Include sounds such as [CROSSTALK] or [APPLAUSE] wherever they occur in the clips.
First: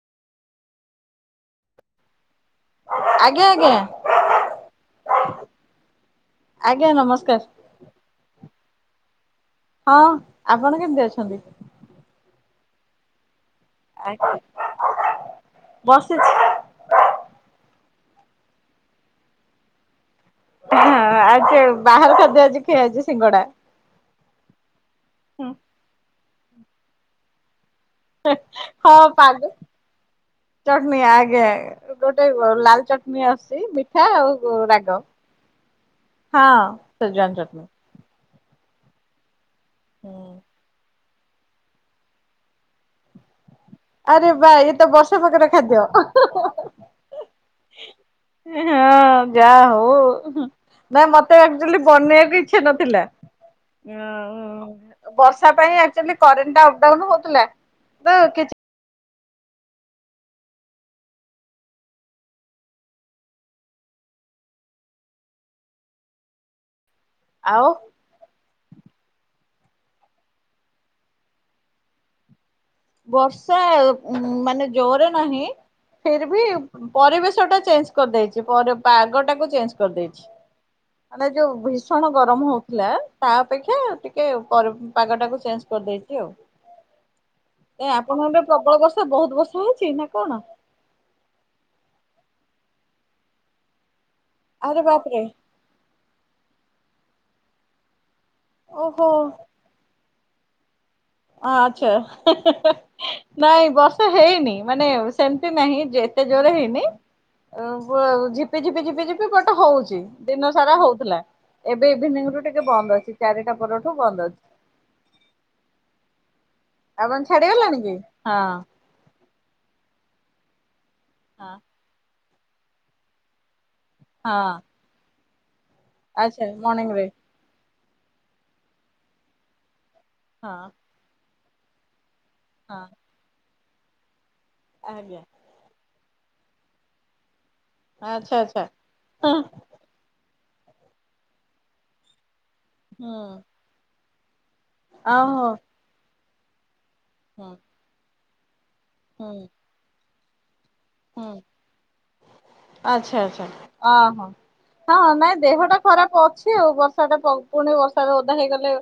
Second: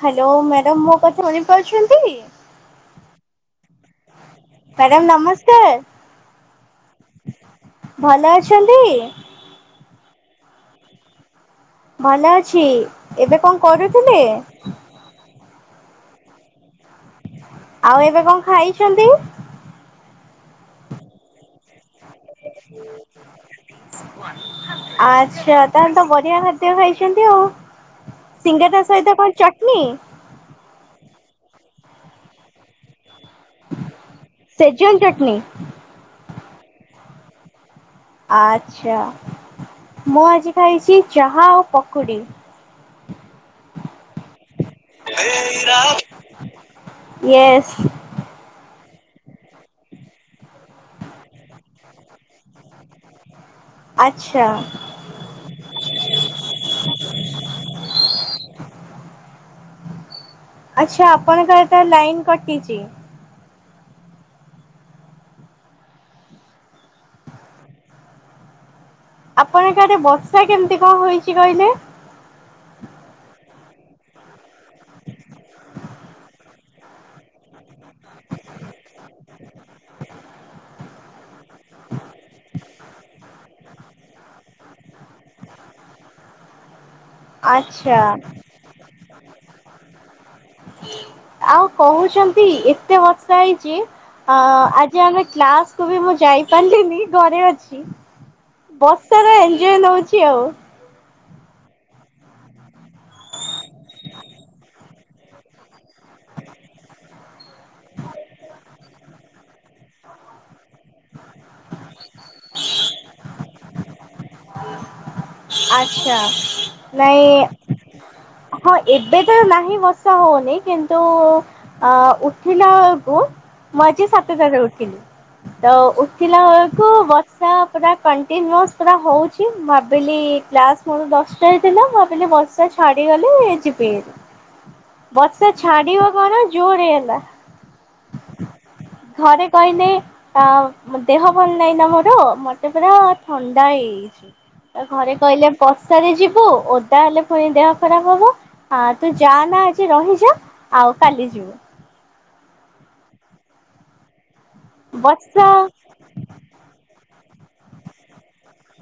Hello, madam ମୋ କଥା ଶୁଣିପାରୁଛନ୍ତି? ଆଜ୍ଞା, ଆଜ୍ଞା। ମ୍ୟାଡ଼ାମ୍ ନମସ୍କାର, ଆଜ୍ଞା ନମସ୍କାର ଭଲ ଅଛନ୍ତି? ହଁ, ଆପଣ କେମିତି ଅଛନ୍ତି? ଭଲ ଅଛି। ଏବେ କଣ କରୁଥିଲେ? ଆଜ୍ଞା ବସିଛି। ଆଉ ଏବେ କଣ ଖାଇଛନ୍ତି? ହଁ ଆଜି ଏ ବାହାର ଖାଦ୍ୟ ଆଜି ଖିଆ ହେଇଛି ସିଙ୍ଗଡା। ଆଚ୍ଛା, ତାହେଲେ ତ ବଢିଆ ଖାଦ୍ୟ ଖାଇଛନ୍ତି ଆଉ। ସିଙ୍ଗେରା ସହିତ କଣ ଚଟ୍ନି? ଚଟ୍ନି ଆଜ୍ଞା ଗୋଟେ ଅ, ଲାଲ ଚଟ୍ନି ଆସ ଚି ମିଠା ଆଉ ସେଜୱାନ ଗ-ରାଗ, ଚଟନି। ହଁ ସେଜୱାନ୍ ଚଟ୍ନି। ଆଚ୍ଛା, ମୁଁ ଆଜି ଖାଇଛି ଚାହା ଆଉ ପକୁଡ଼ି। ଆରେ ବା ଇଏ ତ ବର୍ଷା ପାଗର ଖାଦ୍ୟ। ୟେସ୍ ଏଁ ହଁ ଯା ହଉ ହୁଁ,। ନା ମୋତେ ଆକ୍ଚୁଲି ବନେଇବାକୁ ଇଚ୍ଛା ନଥିଲା। ଆଚ୍ଛା [INAUDIBLE] ବର୍ଷା ପାଇଁ ଆକ୍ଚୁଲି କରେଣ୍ଟ ଟା ଅପଡାଉନ୍ ହଉଥୁଲା। ତ କିଛି ଆଚ୍ଛା, ଆପଣଙ୍କ ଆଡ଼େ ଲାଇନ୍ କଟିଚି? ଆଉ। ଆପଣଙ୍କ ଆଡ଼େ ବର୍ଷା କେମିତି କଣ ହୋଇଛି କହିଲେ? ବର୍ଷା ଉଁ, ମାନେ ଜୋରେ ନାହିଁ, ଫେରଭି ପରିବେଶ ଟା ଚେଞ୍ଜ କରିଦେଇଛି, ପରେ ପାଗ ଟାକୁ ଚେଞ୍ଜ କରିଦେଇଛି। ମାନେ ଯୋଉ ଭୀଷଣ ଗରମ ହଉଥିଲା ତା ଅପେକ୍ଷା ଟିକେ ପରି ପାଗ ଟାକୁ ଚେଞ୍ଜ କରିଦେଇଚି ଆଉ। ଏ ଆଚ୍ଛା ଆପଣଙ୍କ ଆଡ଼େ ପ୍ରବଳ ବର୍ଷା ବହୁତ ବର୍ଷା ହେଇଛି ନା କଣ? ଆଉ କହୁଛନ୍ତି ଏତେ ବର୍ଷା ହେଇଛି ଅ, ଆରେ ଆଜି ବାପରେ ଆମେ କ୍ଲାସ୍ କୁ ବି ମୁଁ ଯାଇପାରିଲିନି ଘରେ ଅଛି, ଓହୋ। ବର୍ଷାର ଏନଞ୍ଜୟ ନଉଛି ଆଉ। ଆ, ଆଚ୍ଛା। ନାଇଁ ବର୍ଷା ହେଇନି, ମାନେ ସେମିତି ନାହିଁ ଯେ ଏତେ ଜୋର ହେଇନି। ଅ, ବ- ଝିପି ଝିପି ଝିପି ଝିପି ବଟ ହଉଛି ଦିନ ସାରା ହଉଥିଲା। ଏବେ ଇଭିନିଙ୍ଗ ରୁ ଟିକେ ବନ୍ଦ ଅଛି ଚାରିଟା ପରଠୁ ବନ୍ଦ ଅ ଆଚ୍ଛା ଆପଣ ନାଇଁ ଛାଡିଗଲାଣି କି? ହଁ ଏବେ ତ ନାହିଁ ବର୍ଷା ହଉନି କିନ୍ତୁ ହଁ ଆ, ଉଠିଲା ବେଳକୁ ମୁଁ ଆଜି ସାତ ଟାରେ ହଁ ଉଠିଲି, ତ ଉଠିଲା ଆଚ୍ଛା ବେଳକୁ ମର୍ଣ୍ଣିଂରେ ବ ଷା ପୁରା କଣ୍ଟିନ୍ୟୁସ୍ ପୁରା ହଉଛି ଭାବିଲି ହଁ କ୍ଲାସ୍ ମୋର ଦଶଟା ରେ ଥିଲା, ମୁଁ ଭାବିଲେ ବର୍ଷା ହଁ ଛାଡିଗଲେ ଯିବି ହେରି। ଆଜ୍ଞା। ବର୍ଷା ଛାଡିବ କଣ ଜୋରେ ହେଲା, ଆଚ୍ଛା ଆଚ୍ଛା। ହଁ ଘରେ କହିଲେ ଆଉ ଦେହ ଭଲ ନାହିଁ ନା ମୋର, ମୋତେ ପୁରା ହୁଁ ଥଣ୍ଡା ହେଇଯାଇଛି। ତ ଘରେ କହିଲେ ଆଉ ବର୍ଷାରେ ଯିବୁ ଓଦା ହେଲେ ହୁଁ ପୁଣି ଦେହ ଖରାପ ହବ। ହଁ ତୁ ହୁଁ ଯାନା ଆଜି ରହିଯା ଆଉ କାଲି ହୁଁ। ଯିବୁ। ଆଚ୍ଛା, ଆଚ୍ଛା, ଅଁ, ହଁ, ହଁ ନାଇଁ ବର୍ଷା ଦେହଟା ଖରାପ ଅଛି ଛି ଆଉ ବର୍ଷା ଟା ପ-ପୁଣି ବର୍ଷା ରେ ଓଦା ହେଇଗଲେ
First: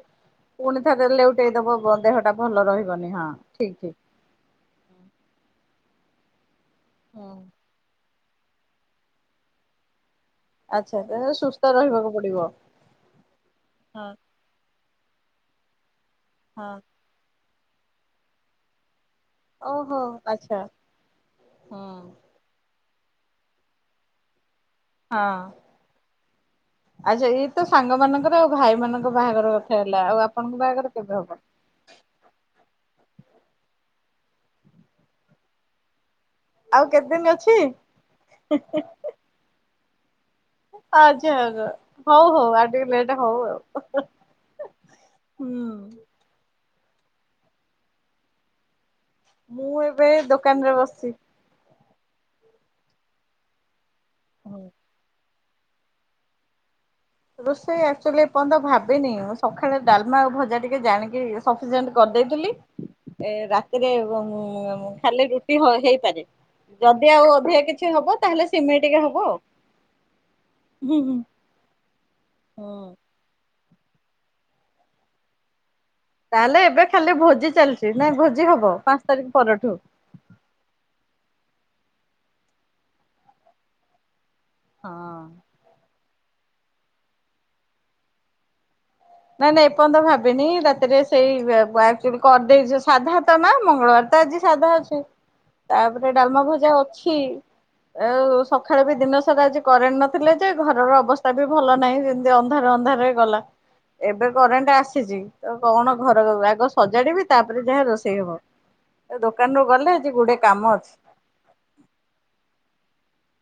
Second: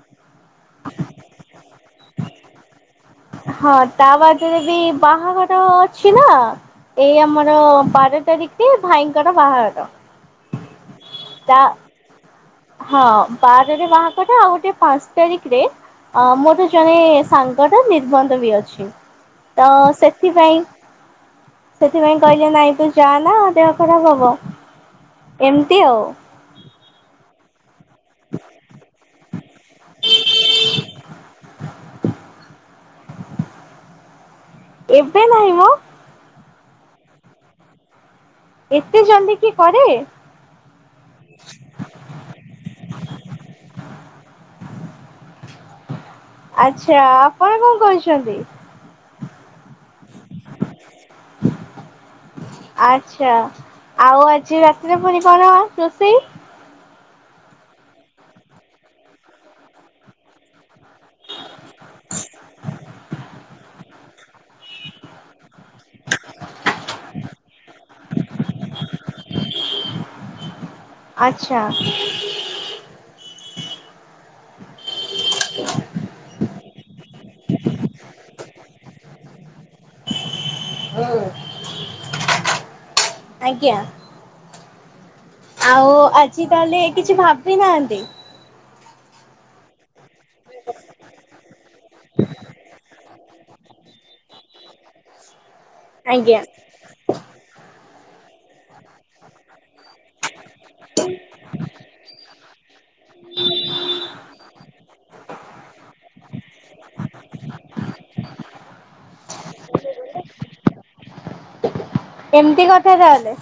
ପୁଣି ଥରେ ଲେଉଟେଇଦବ ବ ଦେହଟା ଭଲ ରହିବନି ହଁ। ହଁ ଠିକ ଠିକ। ତା ବାଦ ରେ ବି ବାହାଘର ଅଛି ନା। ଏଇ ହଁ। ଆମର ବାର ତାରିଖରେ ଭାଇଙ୍କର ବାହାଘର। ଆଚ୍ଛା ତ ତା ସୁସ୍ଥ ରହିବାକୁ ପଡିବ। ହଁ ବାରରେ ହଁ ବାହାଘର ଆଉ ଗୋଟେ ପାଞ୍ଚ ତାରିଖିରେ ଅ ହଁ। ମୋର ଜଣେ ସାଙ୍ଗଟା ନିର୍ବନ୍ଧ ବି ଅଛି। ତ ଓହୋ ସେଥିପାଇଁ ଆଚ୍ଛା। ହଁ। ସେଥିପାଇଁ କଇ ନାଇଁ ତୁ ଯା ନା ଦେହ ଖରାପ ହବ। ହଁ ଏମିତି ଆଉ। ଆଚ୍ଛା ଇଏ ତ ସାଙ୍ଗ ମାନଙ୍କର ଆଉ ଭାଇ ମାନଙ୍କ ବାହାଘର କଥା ହେଲା ଆଉ ଆପଣଙ୍କ ବାହାଘର କେବେ ହବ? ଏବେ ନାହିଁ ମ। ଆଉ କେତେଦିନ ଅଛି? ଏତେ ଜଲଦି କିଏ କରେ? ଆଛା ଆଛା ହଉ ହଉ ଆଉ ଟିକେ ଲେଟ ହଉ ଆଉ। ହୁଁ। ଆଚ୍ଛା ଆପଣ କଣ କହୁଛନ୍ତି? ମୁଁ ଏବେ ଦୋକାନ ରେ ବସିଚି। ଆଛା ଆଉ ଆଜି ହୁଁ। ରାତିରେ ପୁଣି କଣ ରୋଷେଇ? ରୋଷେଇ ଆକ୍ଚୁଆଲି ଏ ପର୍ଯ୍ୟନ୍ତ ଭାବିନି ମୁଁ ସଖାଳେ ଡାଲମା ଆଉ ଭଜା ଟିକେ ଜାଣିକି ସପିସେଣ୍ଟ କରିଦେଇଥିଲି। ଏ ରାତିରେ ଉଁ ଖାଲି ରୁଟି ହ-ହେଇପାରେ। ଯଦି ଆଉ ଅଧିକା କିଛି ହବ ତାହେଲେ ସିମେଇଁ ଟିକେ ହବ ଆଉ ହୁଁ। ଆଛା। ହଁ। ତାହେଲେ ଏବେ ଖାଲି ଭୋଜି ଚାଲିଚି ନାଇଁ ଭୋଜି ହବ ପାଞ୍ଚ ତାରିଖ ପରଠୁ। ହୁଁ। ଆଜ୍ଞା। ହଁ। ଆଉ ଆଜି ତାହେଲେ କିଛି ଭାବି ନାହାନ୍ତି? ନାଇଁ ନାଇଁ ଏପର୍ଯ୍ୟନ୍ତ ଭାବିନି ରାତିରେ ସେଇ [UNINTELLIGIBLE] କରିଦେଇଚି ସାଧା ତ ମା ମଙ୍ଗଳବାର ତ ଆଜି ସାଧା ଅଛି। ହ ତାପରେ ଡାଲମା ଭଜା ଅଛି ଆଉ ସକାଳେ ବି ଦିନ ସାରା ଆଜି କରେଣ୍ଟ ନଥିଲେ ଯେ ଘରର ଅବସ୍ଥା ବି ଭଲ ନାହିଁ ଯେମତି ଅନ୍ଧାର ଅନ୍ଧାରରେ ଗଲା। ଏବେ କରେଣ୍ଟ ଆସ ସିଚି ତ କଣ ଘର ଆଗ ସଜାଡିବି ତାପରେ ଯାହା ରୋଷେଇ ହବ। ତ ଦୋକାନରୁୁ ଗଲେ ଆଜି ଗୁଡ଼େ କାମ ଅଛି। ଏମିତି କଥା ତାହେଲେ।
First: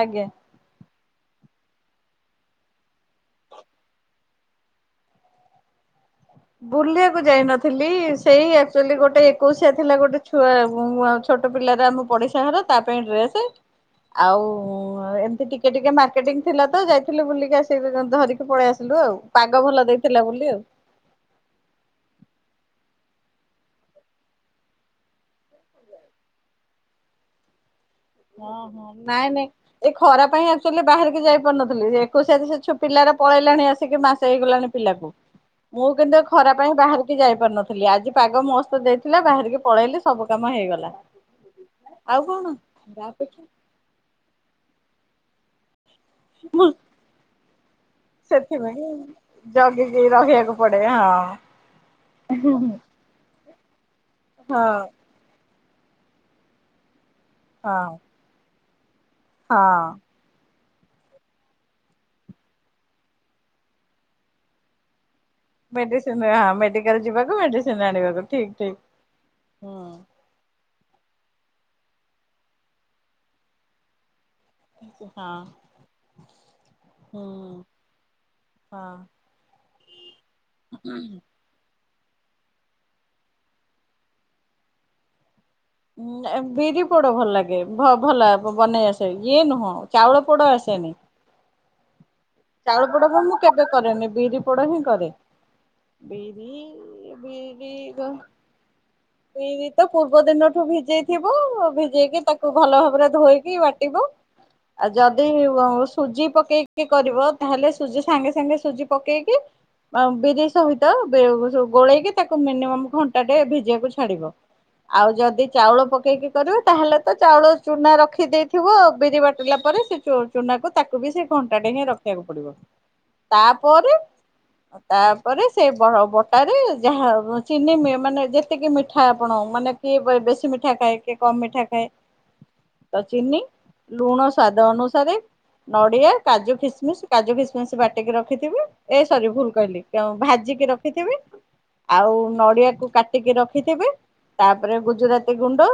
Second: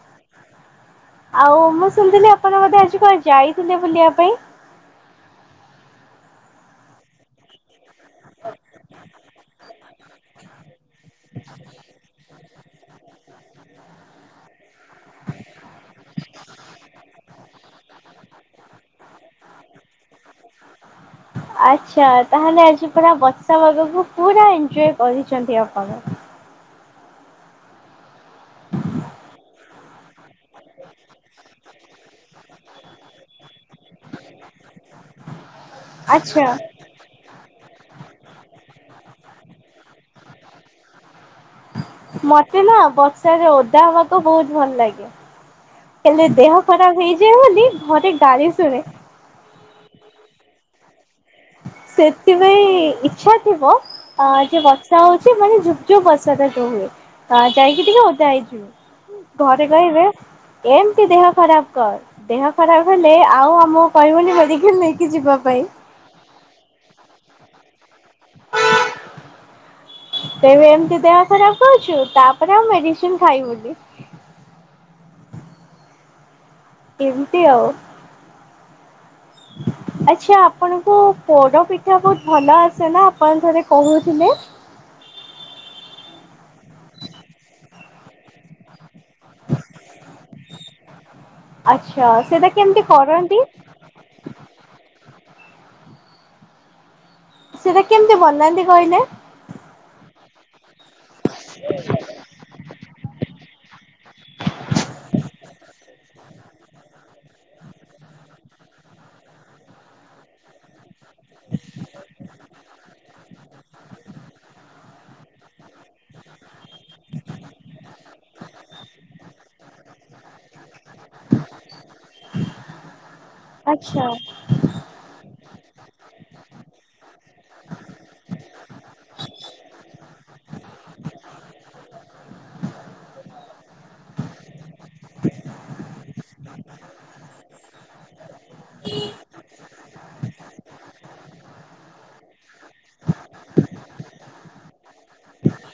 ଆଜ୍ଞା। ଆଉ ମୁଁ ଶୁଣିଥିଲି ଆପଣ ବୋଧେ ଆଜି କୁଆଡେ ଯାଇଥିଲେ ବୁଲିବା ପାଇଁ? ବୁଲିବାକୁ ଯାଇନଥିଲି ସେଇ ଆକ୍ଚୁଆଲି ଗୋଟେ ଏକୋଇଶିଆ ଥିଲା ଗୋଟେ ଛୁଆ [UNINTELLIGIBLE] ଛୋଟ ପିଲାର ଆମ ପଡ଼ିଶା ଘର ତା ପାଇଁ ଡ୍ରେସ ହଁ ଆଉ ଏମତି ଟିକେ ଟିକେ ମାର୍କେଟିଂ ଥିଲା ତ ଯାଇଥିଲି ବୁଲିକି ଆସି [UNINTELLIGIBLE] ଧରିକି ପଳେଇ ଆସିଲୁ ଆଉ। ପାଗ ଭଲ ଦେଇଥିଲା ବୋଲି ଆଉ। ଆଚ୍ଛା ତାହେଲେ ଆଜି ପୁରା ବସା ପାଗକୁ ପୁରା ଏଞ୍ଜୟ କରିଚନ୍ତି ଆପଣ। ଓ ହୋ ନାଇଁ ନାଇଁ ଏ ଖରାପ ପାଇଁ ଆକ୍‌ଚଲି ବାହାରିକି ଯାଇ ପାରୁନଥିଲି ଏକୋଇଶିଆ ସେ-ଛୁ ପିଲାର ପଳେଇଲାଣି ଆସିକି ମାସେ ହେଇଗଲାଣି ପିଲାକୁ। ମୁଁ କେନ୍ତିଆ ଆଚ୍ଛା ଖରା ପାଇଁ ବାହାରି କି ଯାଇ ପାରୁନଥିଲି ଆଜି ପାଗ ମସ୍ତ ଦେଇଥିଲା ବାହାରିକି ପଳେଇଲି ସବୁ କାମ ହେଇଗଲା। ଆଉ କଣ? ମତେ ନା ବର୍ଷାରେ ଓଦା ହବାକୁ ବୋହୁତ ଭଲ ଲାଗେ। ହେଲେ ଦେହ ଖରାପ ହେଇଯାଏ ବୋଲି ଘରେ ଗାଳି ଶୁଣେ। ସେଥିପାଇଁ ଜଗିକି ରହିବାକୁ ପଡେ ହଁ। ହଁ ସେଥିପାଇଁ ଇଚ୍ଛା ଥିବ ଯେ ବର୍ଷା ହୋଉଚି ମାନେ ଝୁ ଯୋଉ ବର୍ଷାଟ ଯୋଉ ହୁଏ। ଆଁ ହଁ ଯାଇଁକି ଟିକେ ଉଦା ହେଇଯିବ। ଘରେ ହଁ। କହିବେ ଏମତି ଦେହ ଖରାପ କର। ଦେହ ଖରାପ ହେଲେ ଆଉ ଆମକୁ କହିବନି ମେଡିକାଲ ନେଇକି ଯିବା ପାଇଁ। ମେଡିସିନ ହଁ ମେଡିକାଲ ଯିବାକୁ ମେଡିସିନ ଆଣିବାକୁ ଠିକ୍ ଠିକ୍ ହୁଁ। ତେବେ ଏମିତି ଦେହ ଖରାପ ହୋଉଚୁ ତାପରେ ଆଉ ମେଡିସିନ ଖାଇବୁନି। ହଁ ହୁଁ ଏମିତି ଆଉ ହଁ। ଆଚ୍ଛା ଆପଣଙ୍କୁ ପୋଡ ପି ଠା ବୋହୁତ ଭଲ ଆସେନା ଆପଣ ଥରେ କୋହୁଥିଲେ। ଉଁ ଏ ବିରି ପୋଡ ଭଲ ଲାଗେ। ଭ-ଭଲା ବନେଇ ଆସେ। ଇଏ ନୁହଁ ଚାଉଳ ପୋଡ ଆସେନି। ଆଚ୍ଛା ସେଟା ଚାଉଳ କେମିତି ପୋଡ ବା ମୁଁ କରନ୍ତି? କେବେ କରେନି ବିରି ପୋଡ ହିଁ କରେ। ବିରିହି ସେଟା କେମିତି ବନାନ୍ତି କହିଲେ? ବିରି ତ ପୂର୍ବ ଦିନଠୁ ଭିଜେଇ ଥିବ। ଭିଜେଇକି ତାକୁ ଭଲ ଭାବରେ ଧୋଇକି ବା ଟିବୁ ଆଉ ଯଦି [UNINTELLIGIBLE] ସୁଜି ପକେଇକି କରିବ ତାହେଲେ ସୁଜି ସାଙ୍ଗେ ସାଙ୍ଗେ ସୁଜି ପକେଇକି ଆ ବିରି ସହିତ ବେ ସ ଗୋଳେଇକି ତାକୁ ମିନିମମ୍ ଘଣ୍ଟାଟେ ଭିଜିବାକୁ ଛାଡିବ। ଆଉ ଯଦି ଚାଉଳ ପକେଇକି କରିବୁ ତାହେଲେ ତ ଚାଉଳ ଚୁନା ରଖିଦେଇଥିବ। ବିରି ବାଟିଲା ପରେ ସେ ଚୋ ଚୁନାକୁ ତାକୁ ବି ସେ ଘଣ୍ଟାଟେ ହିଁ ରଖିବାକୁ ପଡିବ। ତାପରେ ଆଚ୍ଛା ତାପରେ ସେ ବହ-ବଟାରେ ଯାହା ଚିନି ମି ମାନେ ଯେତିକି ମିଠା ଆପଣ ମାନେ କିଏ ବେଶୀ ମିଠା ଖାଏ କିଏ କମ୍ ମିଠା ଖାଏ। ତ ଚିନି ଲୁଣ ସ୍ୱାଦ ଅନୁସାରେ ନଡିଆ କାଜୁ ଖିସମିସ୍ କାଜୁ ଖିସମିସ୍ ବାଟିକି ରଖିଥିବେ। ଏ ସରି ଭୁଲ କହିଲି। [UNINTELLIGIBLE] ଭାଜିକି ରଖିଥିବେ। ଆଉ ନଡିଆକୁ କାଟିକି ରଖିଥିବେ ତାପରେ ଗୁଜୁରା ତି ଗୁଣ୍ଡ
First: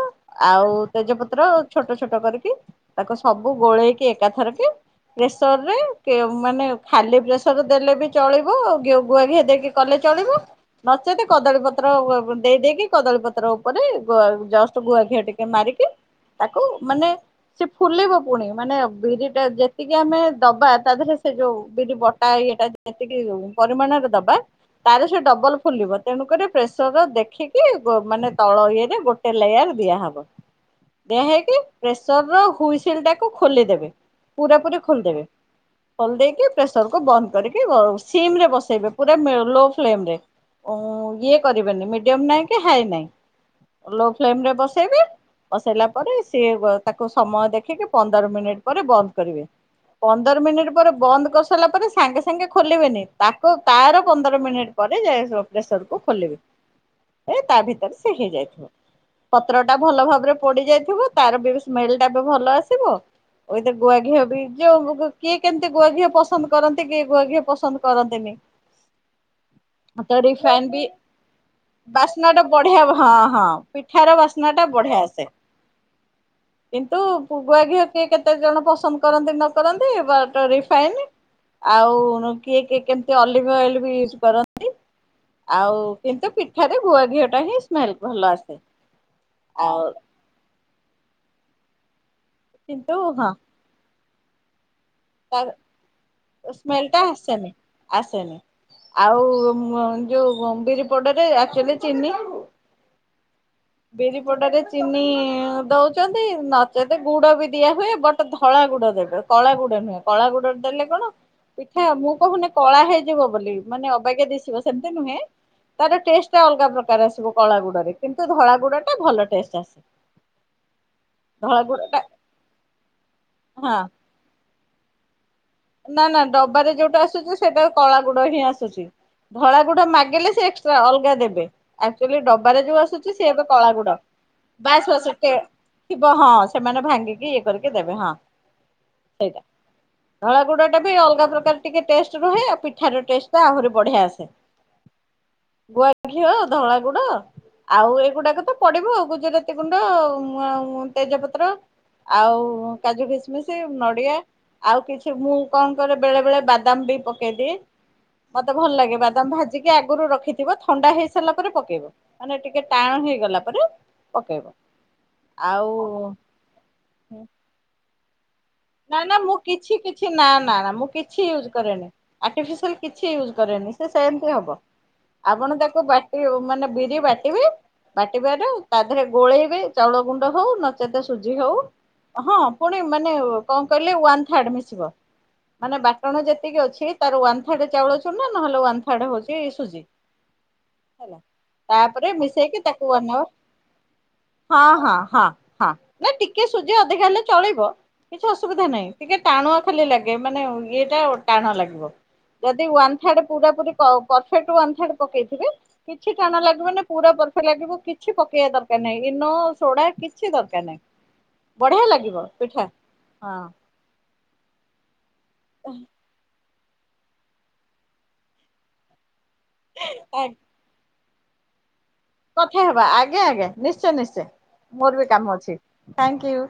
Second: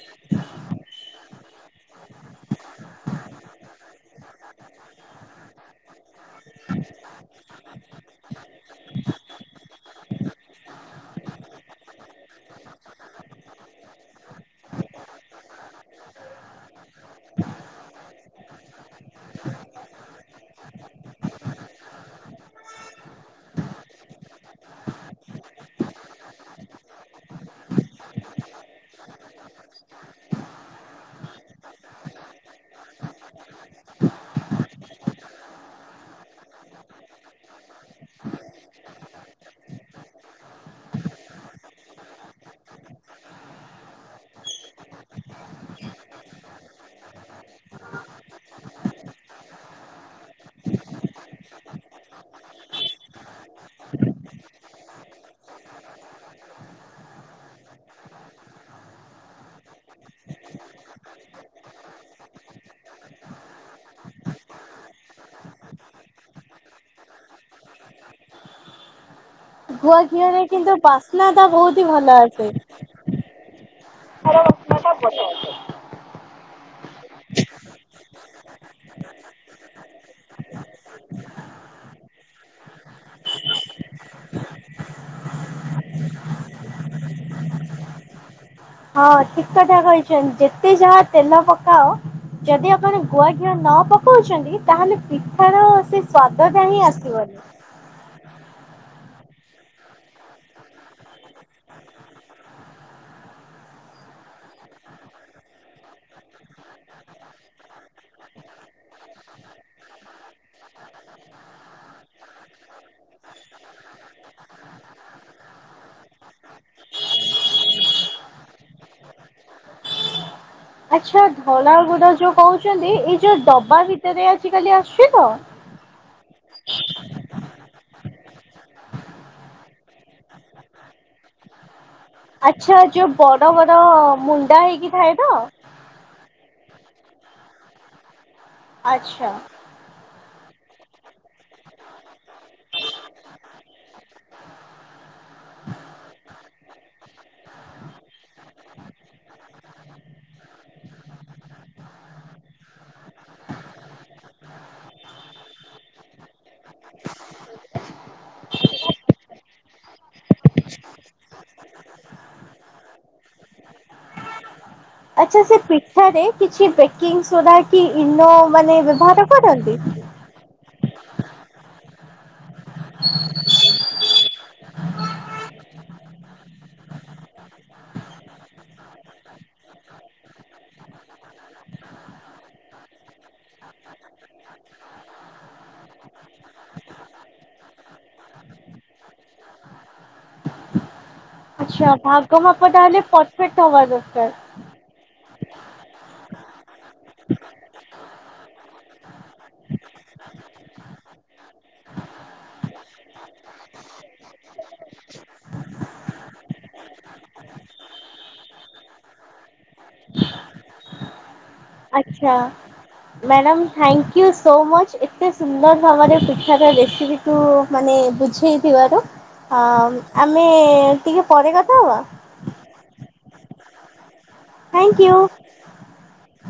ଆଉ ତେଜପତ୍ର ଛୋଟ ଛୋଟ କରିକି ତାକୁ ସବୁ ଗୋଳେଇକି ଏକା ଥରକେ ପ୍ରେସରରେ କେ ମାନେ ଖାଲି ପ୍ରେସର ଦେଲେ ବି ଚଳିବ ଗି ଗୁଆ ଘିଅ ଦେଇକି କଲେ ଚଳିବୁ ନଚେତ କଦଳୀ ପତ୍ର ଦେଇ ଦେଇକି କଦଳୀ ପତ୍ର ଉପରେ ଗ ଜଷ୍ଟ ଗୁଆ ଘିଅ ଟିକେ ମାରିକି ତାକୁ ମାନେ ସେ ଫୁଲିବ ପୁଣି ମାନେ ବିରିଟା ଯେତିକି ଆମେ ଦବା ତା ଦେହରେ ସେ ଯୋଉ ବିରି ବଟା ଇଏଟା ଯେତିକି ପରିମାଣରେ ଦବା ତାର ସେ ଡବଲ ଫୁଲିବ। ତେଣୁକରି ପ୍ରେସର ଦେଖିକି ବ ମାନେ ତଳ ଇଏରେ ଗୋଟେ ଲେୟାର ଦିଆହବ। ଦଆ ହେଇକି ପ୍ରେସରର ହୁସିଲ୍ ଟାକୁ ଖୋଲିଦେବେ ପୁରା ପୁରି ଖୋଲିଦେବେ। ଖୋଲି ଦେଇକି ପ୍ରେସରକୁ ବନ୍ଦ କରିକି ବ ସିମରେ ବସେଇବେ ପୁରା ମି ଲୋ ଫ୍ଲେମରେ। ଓଁ ଇଏ କରିବେନି ମିଡିୟମ ନାହିଁ କି ହାଇ ନାହିଁ। ଲୋ ଫ୍ଲେମରେ ବସେଇବେ। ବସେଇଲା ପରେ ସିଏ ତାକୁ ସମୟ ଦେଖିକି ପନ୍ଦର ମିନିଟ ପରେ ବନ୍ଦ କରିବେ। ପନ୍ଦର ମିନିଟ୍ ପରେ ବନ୍ଦ କରିସାରିଲା ପରେ ସାଙ୍ଗେ ସାଙ୍ଗେ ଖୋଲିବେନି ତାକୁ ତାର ପନ୍ଦର ମିନିଟ୍ ପରେ ଯାଇ ସ ପ୍ରେସରକୁ ଖୋଲିବେ। ଏ ତା ଭିତରେ ସେ ହେଇଯାଇଥିବ। ପତ୍ରଟା ଭଲ ଭାବରେ ପୋଡି ଯାଇଥିବ। ତାର ବି ସ୍ମେଲ ଟା ବି ଭଲ ଆସିବ। ଉଇଥି [UNINTELLIGIBLE] ଗୁଆ ଘିଅ ବି ଯୋଉ କିଏ କେମିତି ଗୁଆ ଘିଅ ପସନ୍ଦ କରନ୍ତି। କିଏ ଗୁଆ ଘିଅ ପସନ୍ଦ କରନ୍ତିନି। ଗୁଆ ତ ଘିଅରେ ରିଫାଇନ କିନ୍ତୁ ବି ବାସ୍ନାଟା ବୋହୁତ ହି ଭଲ ବାସ୍ନା ଆସେ। [UNINTELLIGIBLE] ହଁ ହଁ। ପିଠାର ବାସ୍ନାଟା ବଢିଆ ଆସେ। ହଁ [INAUDIBLE] କିନ୍ତୁ ପୁ ଗୁଆ ଘିଅ କିଏ କେତେ ଜଣ ପସନ୍ଦ କରନ୍ତି ନ କରନ୍ତି ବାଟ ରିଫାଇନି ଆଉ ନ କିଏ କିଏ କେମିତି [UNINTELLIGIBLE] ଅଏଲ୍ ବି ୟୁଜ୍ କରନ୍ତି। ଆଉ କିନ୍ତୁ ପିଠାରେ ଗୁଆ ଘିଅ ଟା ହିଁ ସ୍ମେଲ ଭଲ ଆସେ। ହଁ ଠିକ କଥା ଆଉ କହିଚନ୍ ଯେତେ ଯାହା ତେଲ ପକାଅ ଯଦି କିନ୍ତୁ ଆପଣ ଗୁଆ ହଁ ଘିଅ ନ ପକୋଉଚନ୍ତି ତାହେଲେ ତା ପିଠାର ସେ ସ୍ଵାଦ ଟା ହିଁ ସ୍ମେଲ ଆସିବନି। ଆସେନି ଆସେନି ଆଉ [UNINTELLIGIBLE] ଯୋଉ ବିରି ପୋଡୋରେ ଆକ୍ଚୋଲି ଚିନି ବିରି ପୋଡରେ ଚିନି ଦୋଉଚନ୍ତି ନଚେତେ ଗୁଡ ବି ଦିଆ ହୁଏ ବଟ୍ ଧଳା ଗୁଡ ଦେବେ। କଳା ଗୁଡ ନୁହେଁ କଳା ଗୁଡ [UNINTELLIGIBLE] ଦେଲେ କଣ ପିଠା ମୁଁ କୋହୁନି କଳା ହେଇଯିବ ବୋଲି ମାନେ ଅବାଗିଆ ଦିଶିବ ସେମିତି ନୁହେଁ। ତାର ଟେଷ୍ଟ ଟା ଅଲଗା ପ୍ରକାର ଆସିବ କଳା ଗୁଡରେ କିନ୍ତୁ ଧଳା ଗୁଡ ଟା ଭଲ ଟେଷ୍ଟ ଆସେ। ଆଚ୍ଛା ଧଳା ଗୁଡ ଯୋଉ କୋହୁଚନ୍ତି ଏଇ ଯୋଉ ହଁ ଡବା ଭିତରେ ଆଜିିକାଲି ଆସୁଛି ତ। ନା ନା ଡବାରେ ଯୋଉଟା ଆସୁଚି ସେଇଟା କଳା ଗୁଡ ହିଁ ଆସୁଚି। ଧଳା ଗୁଡା ମାଗିଲେ ସେ ଏକ୍ସଟ୍ରା ଅଲଗା ଦେବେ। ଆକ୍ଚୋଲି ଡବାରେ ଯୋଉ ଆଚ୍ଛା ଆସୁଛି ସିଏ ଏବେ ବଡ କଳା ବଡ ଗୁଡ ମୁଣ୍ଡା ହେଇକି ବାସ ବାସ। ଥାଏ ତ [UNINTELLIGIBLE] ଥିବ ହଁ ସେମାନେ ଭାଙ୍ଗିକି ଇଏ କରିକି ଦେବେ ହଁ। ଆଚ୍ଛା। ଧଳା ଗୁଡ଼ା ଟା ବି ଅଲଗା ପ୍ରକାର ଟିକେ ଟେଷ୍ଟ ରୁହେ ଆଉ ପିଠାର ଟେଷ୍ଟଟା ଆହୁରି ବଢିଆ ଆସେ। ଗୁଆ ଘିଅ ଆଉ ଧଳା ଗୁଡ ଆଉ ଏଇଗୁଡାକ ତ ପଡିବ ଆଉ ଗୁଜୁରାତି ଗୁଣ୍ଡ ଆଉ [UNINTELLIGIBLE] ତେଜପତ୍ର। ଆଉ କାଜୁ କିସମିସ ନଡିଆ ଆଉ କିଛି ମୁଁ କଣ କରେ ବେଳେ ବେଳେ ବାଦାମ ବି ପକେଇଦିଏ। ମତେ ଭଲ ଲାଗେ ବାଦାମ ଭାଜିକି ଆଗୁରୁ ରଖିଥିବ ଥଣ୍ଡା ହେଇ ସାରିଲା ପରେ ପକେଇବ। ମାନେ ଟିକେ ଟାଣ ହେଇଗଲା ପରେ ପକେଇବ। ଆଚ୍ଛା ସେ ଆଉ ପିଠ କିଛି ବେକିଙ୍ଗି ସୋଡା କି ଇନୋ ମାନେ ନା ନା ବ୍ୟବହାର ମୁଁ କରନ୍ତି। [UNINTELLIGIBLE] ନା ନା ନା ମୁଁ କିଛି ଇୟୁଜ କରେନି ଆର୍ଟିଫିସିଆଲ କିଛି ଇୟୁଜ କରେନି ସେ ସେମିତି ହବ। ଆପଣ ତାକୁ ବାଟି [UNINTELLIGIBLE] ମାନେ ବିରି ବାଟିବେ ବାଟି [UNINTELLIGIBLE] ତା ଦେହେରେ ଗୋଳେଇବେ ଚାଉଳ ଗୁଣ୍ଡ ହୋଉ ନଚେତ ସୁଜି ହୋଉ ହଁ ଫୁଣି ମାନେ କଁ କହିଲେ ୱାନ୍ ଥାର୍ଡ ମିଶିବ। ମାନେ ବାଟଣ ଯେତିକି ଅଛି ତାର ୱାନ୍ ଥାର୍ଡ ଚାଉଳ ଚୁନା ନହେଲେ ୱାନ୍ ଥାର୍ଡ ହୋଉଚି ସୁଜି। ହେଲା। ଆଚ୍ଛା ତାପରେ ଭାଗ ମିଶେଇକି ମାପ ତାକୁ ତାହେଲେ ୱାନ ପରଫେକ୍ଟ ହବା ଦରକାର। ଆୱାର ହଁ ହଁ ହଁ ହଁ। ନାଇଁ ଟିକେ ସୁଜି ଅଧିକା ହେଲେ ଚଳିବ। କିଛି ଅସୁବିଧା ନାଇଁ ଟିକେ ଟାଣୁଆ ଖାଲି ଲାଗେ ମାନେ ଇଏଟା ଟାଣ ଲାଗିବ। ଯଦି ୱାନ ଥାର୍ଡ ପୁରାପୁରି କ ପରଫେକ୍ଟ ୱାନ ଥାର୍ଡ ପକେଇଥିବେ କିଛି ଟାଣୁଆ ଲାଗିବନି ପୁରା [UNINTELLIGIBLE] ଲାଗିବ କିଛି ପକେଇବା ଦରକାର ନାଇଁ ଇନୋ ସୋଢା କିଛି ଦରକାର ନାଇଁ। [INAUDIBLE] ବଢିଆ ଲାଗିବ ପିଠା। ମ୍ୟାଡାମ୍ ହଁ ଥାଙ୍କିୟୁ ସୋ ମଚ ଏତେ ସୁନ୍ଦର ଭାବରେ ପି ଠାର ରେସିପିକୁୁ ମାନେ ବୁଝେଇଥିବାରୁ ଅଁମ୍ ଆମେ ଟିକେ ପରେ କଥା ହବା। କଥା ହେବା ଆଜ୍ଞା ଆଜ୍ଞା ନିଶ୍ଚୟ ନିଶ୍ଚୟ ମୋରୋ ବି ଥ୍ୟାଙ୍କୟୁ। କାମ ଅଛି ଥାଙ୍କିୟୁ।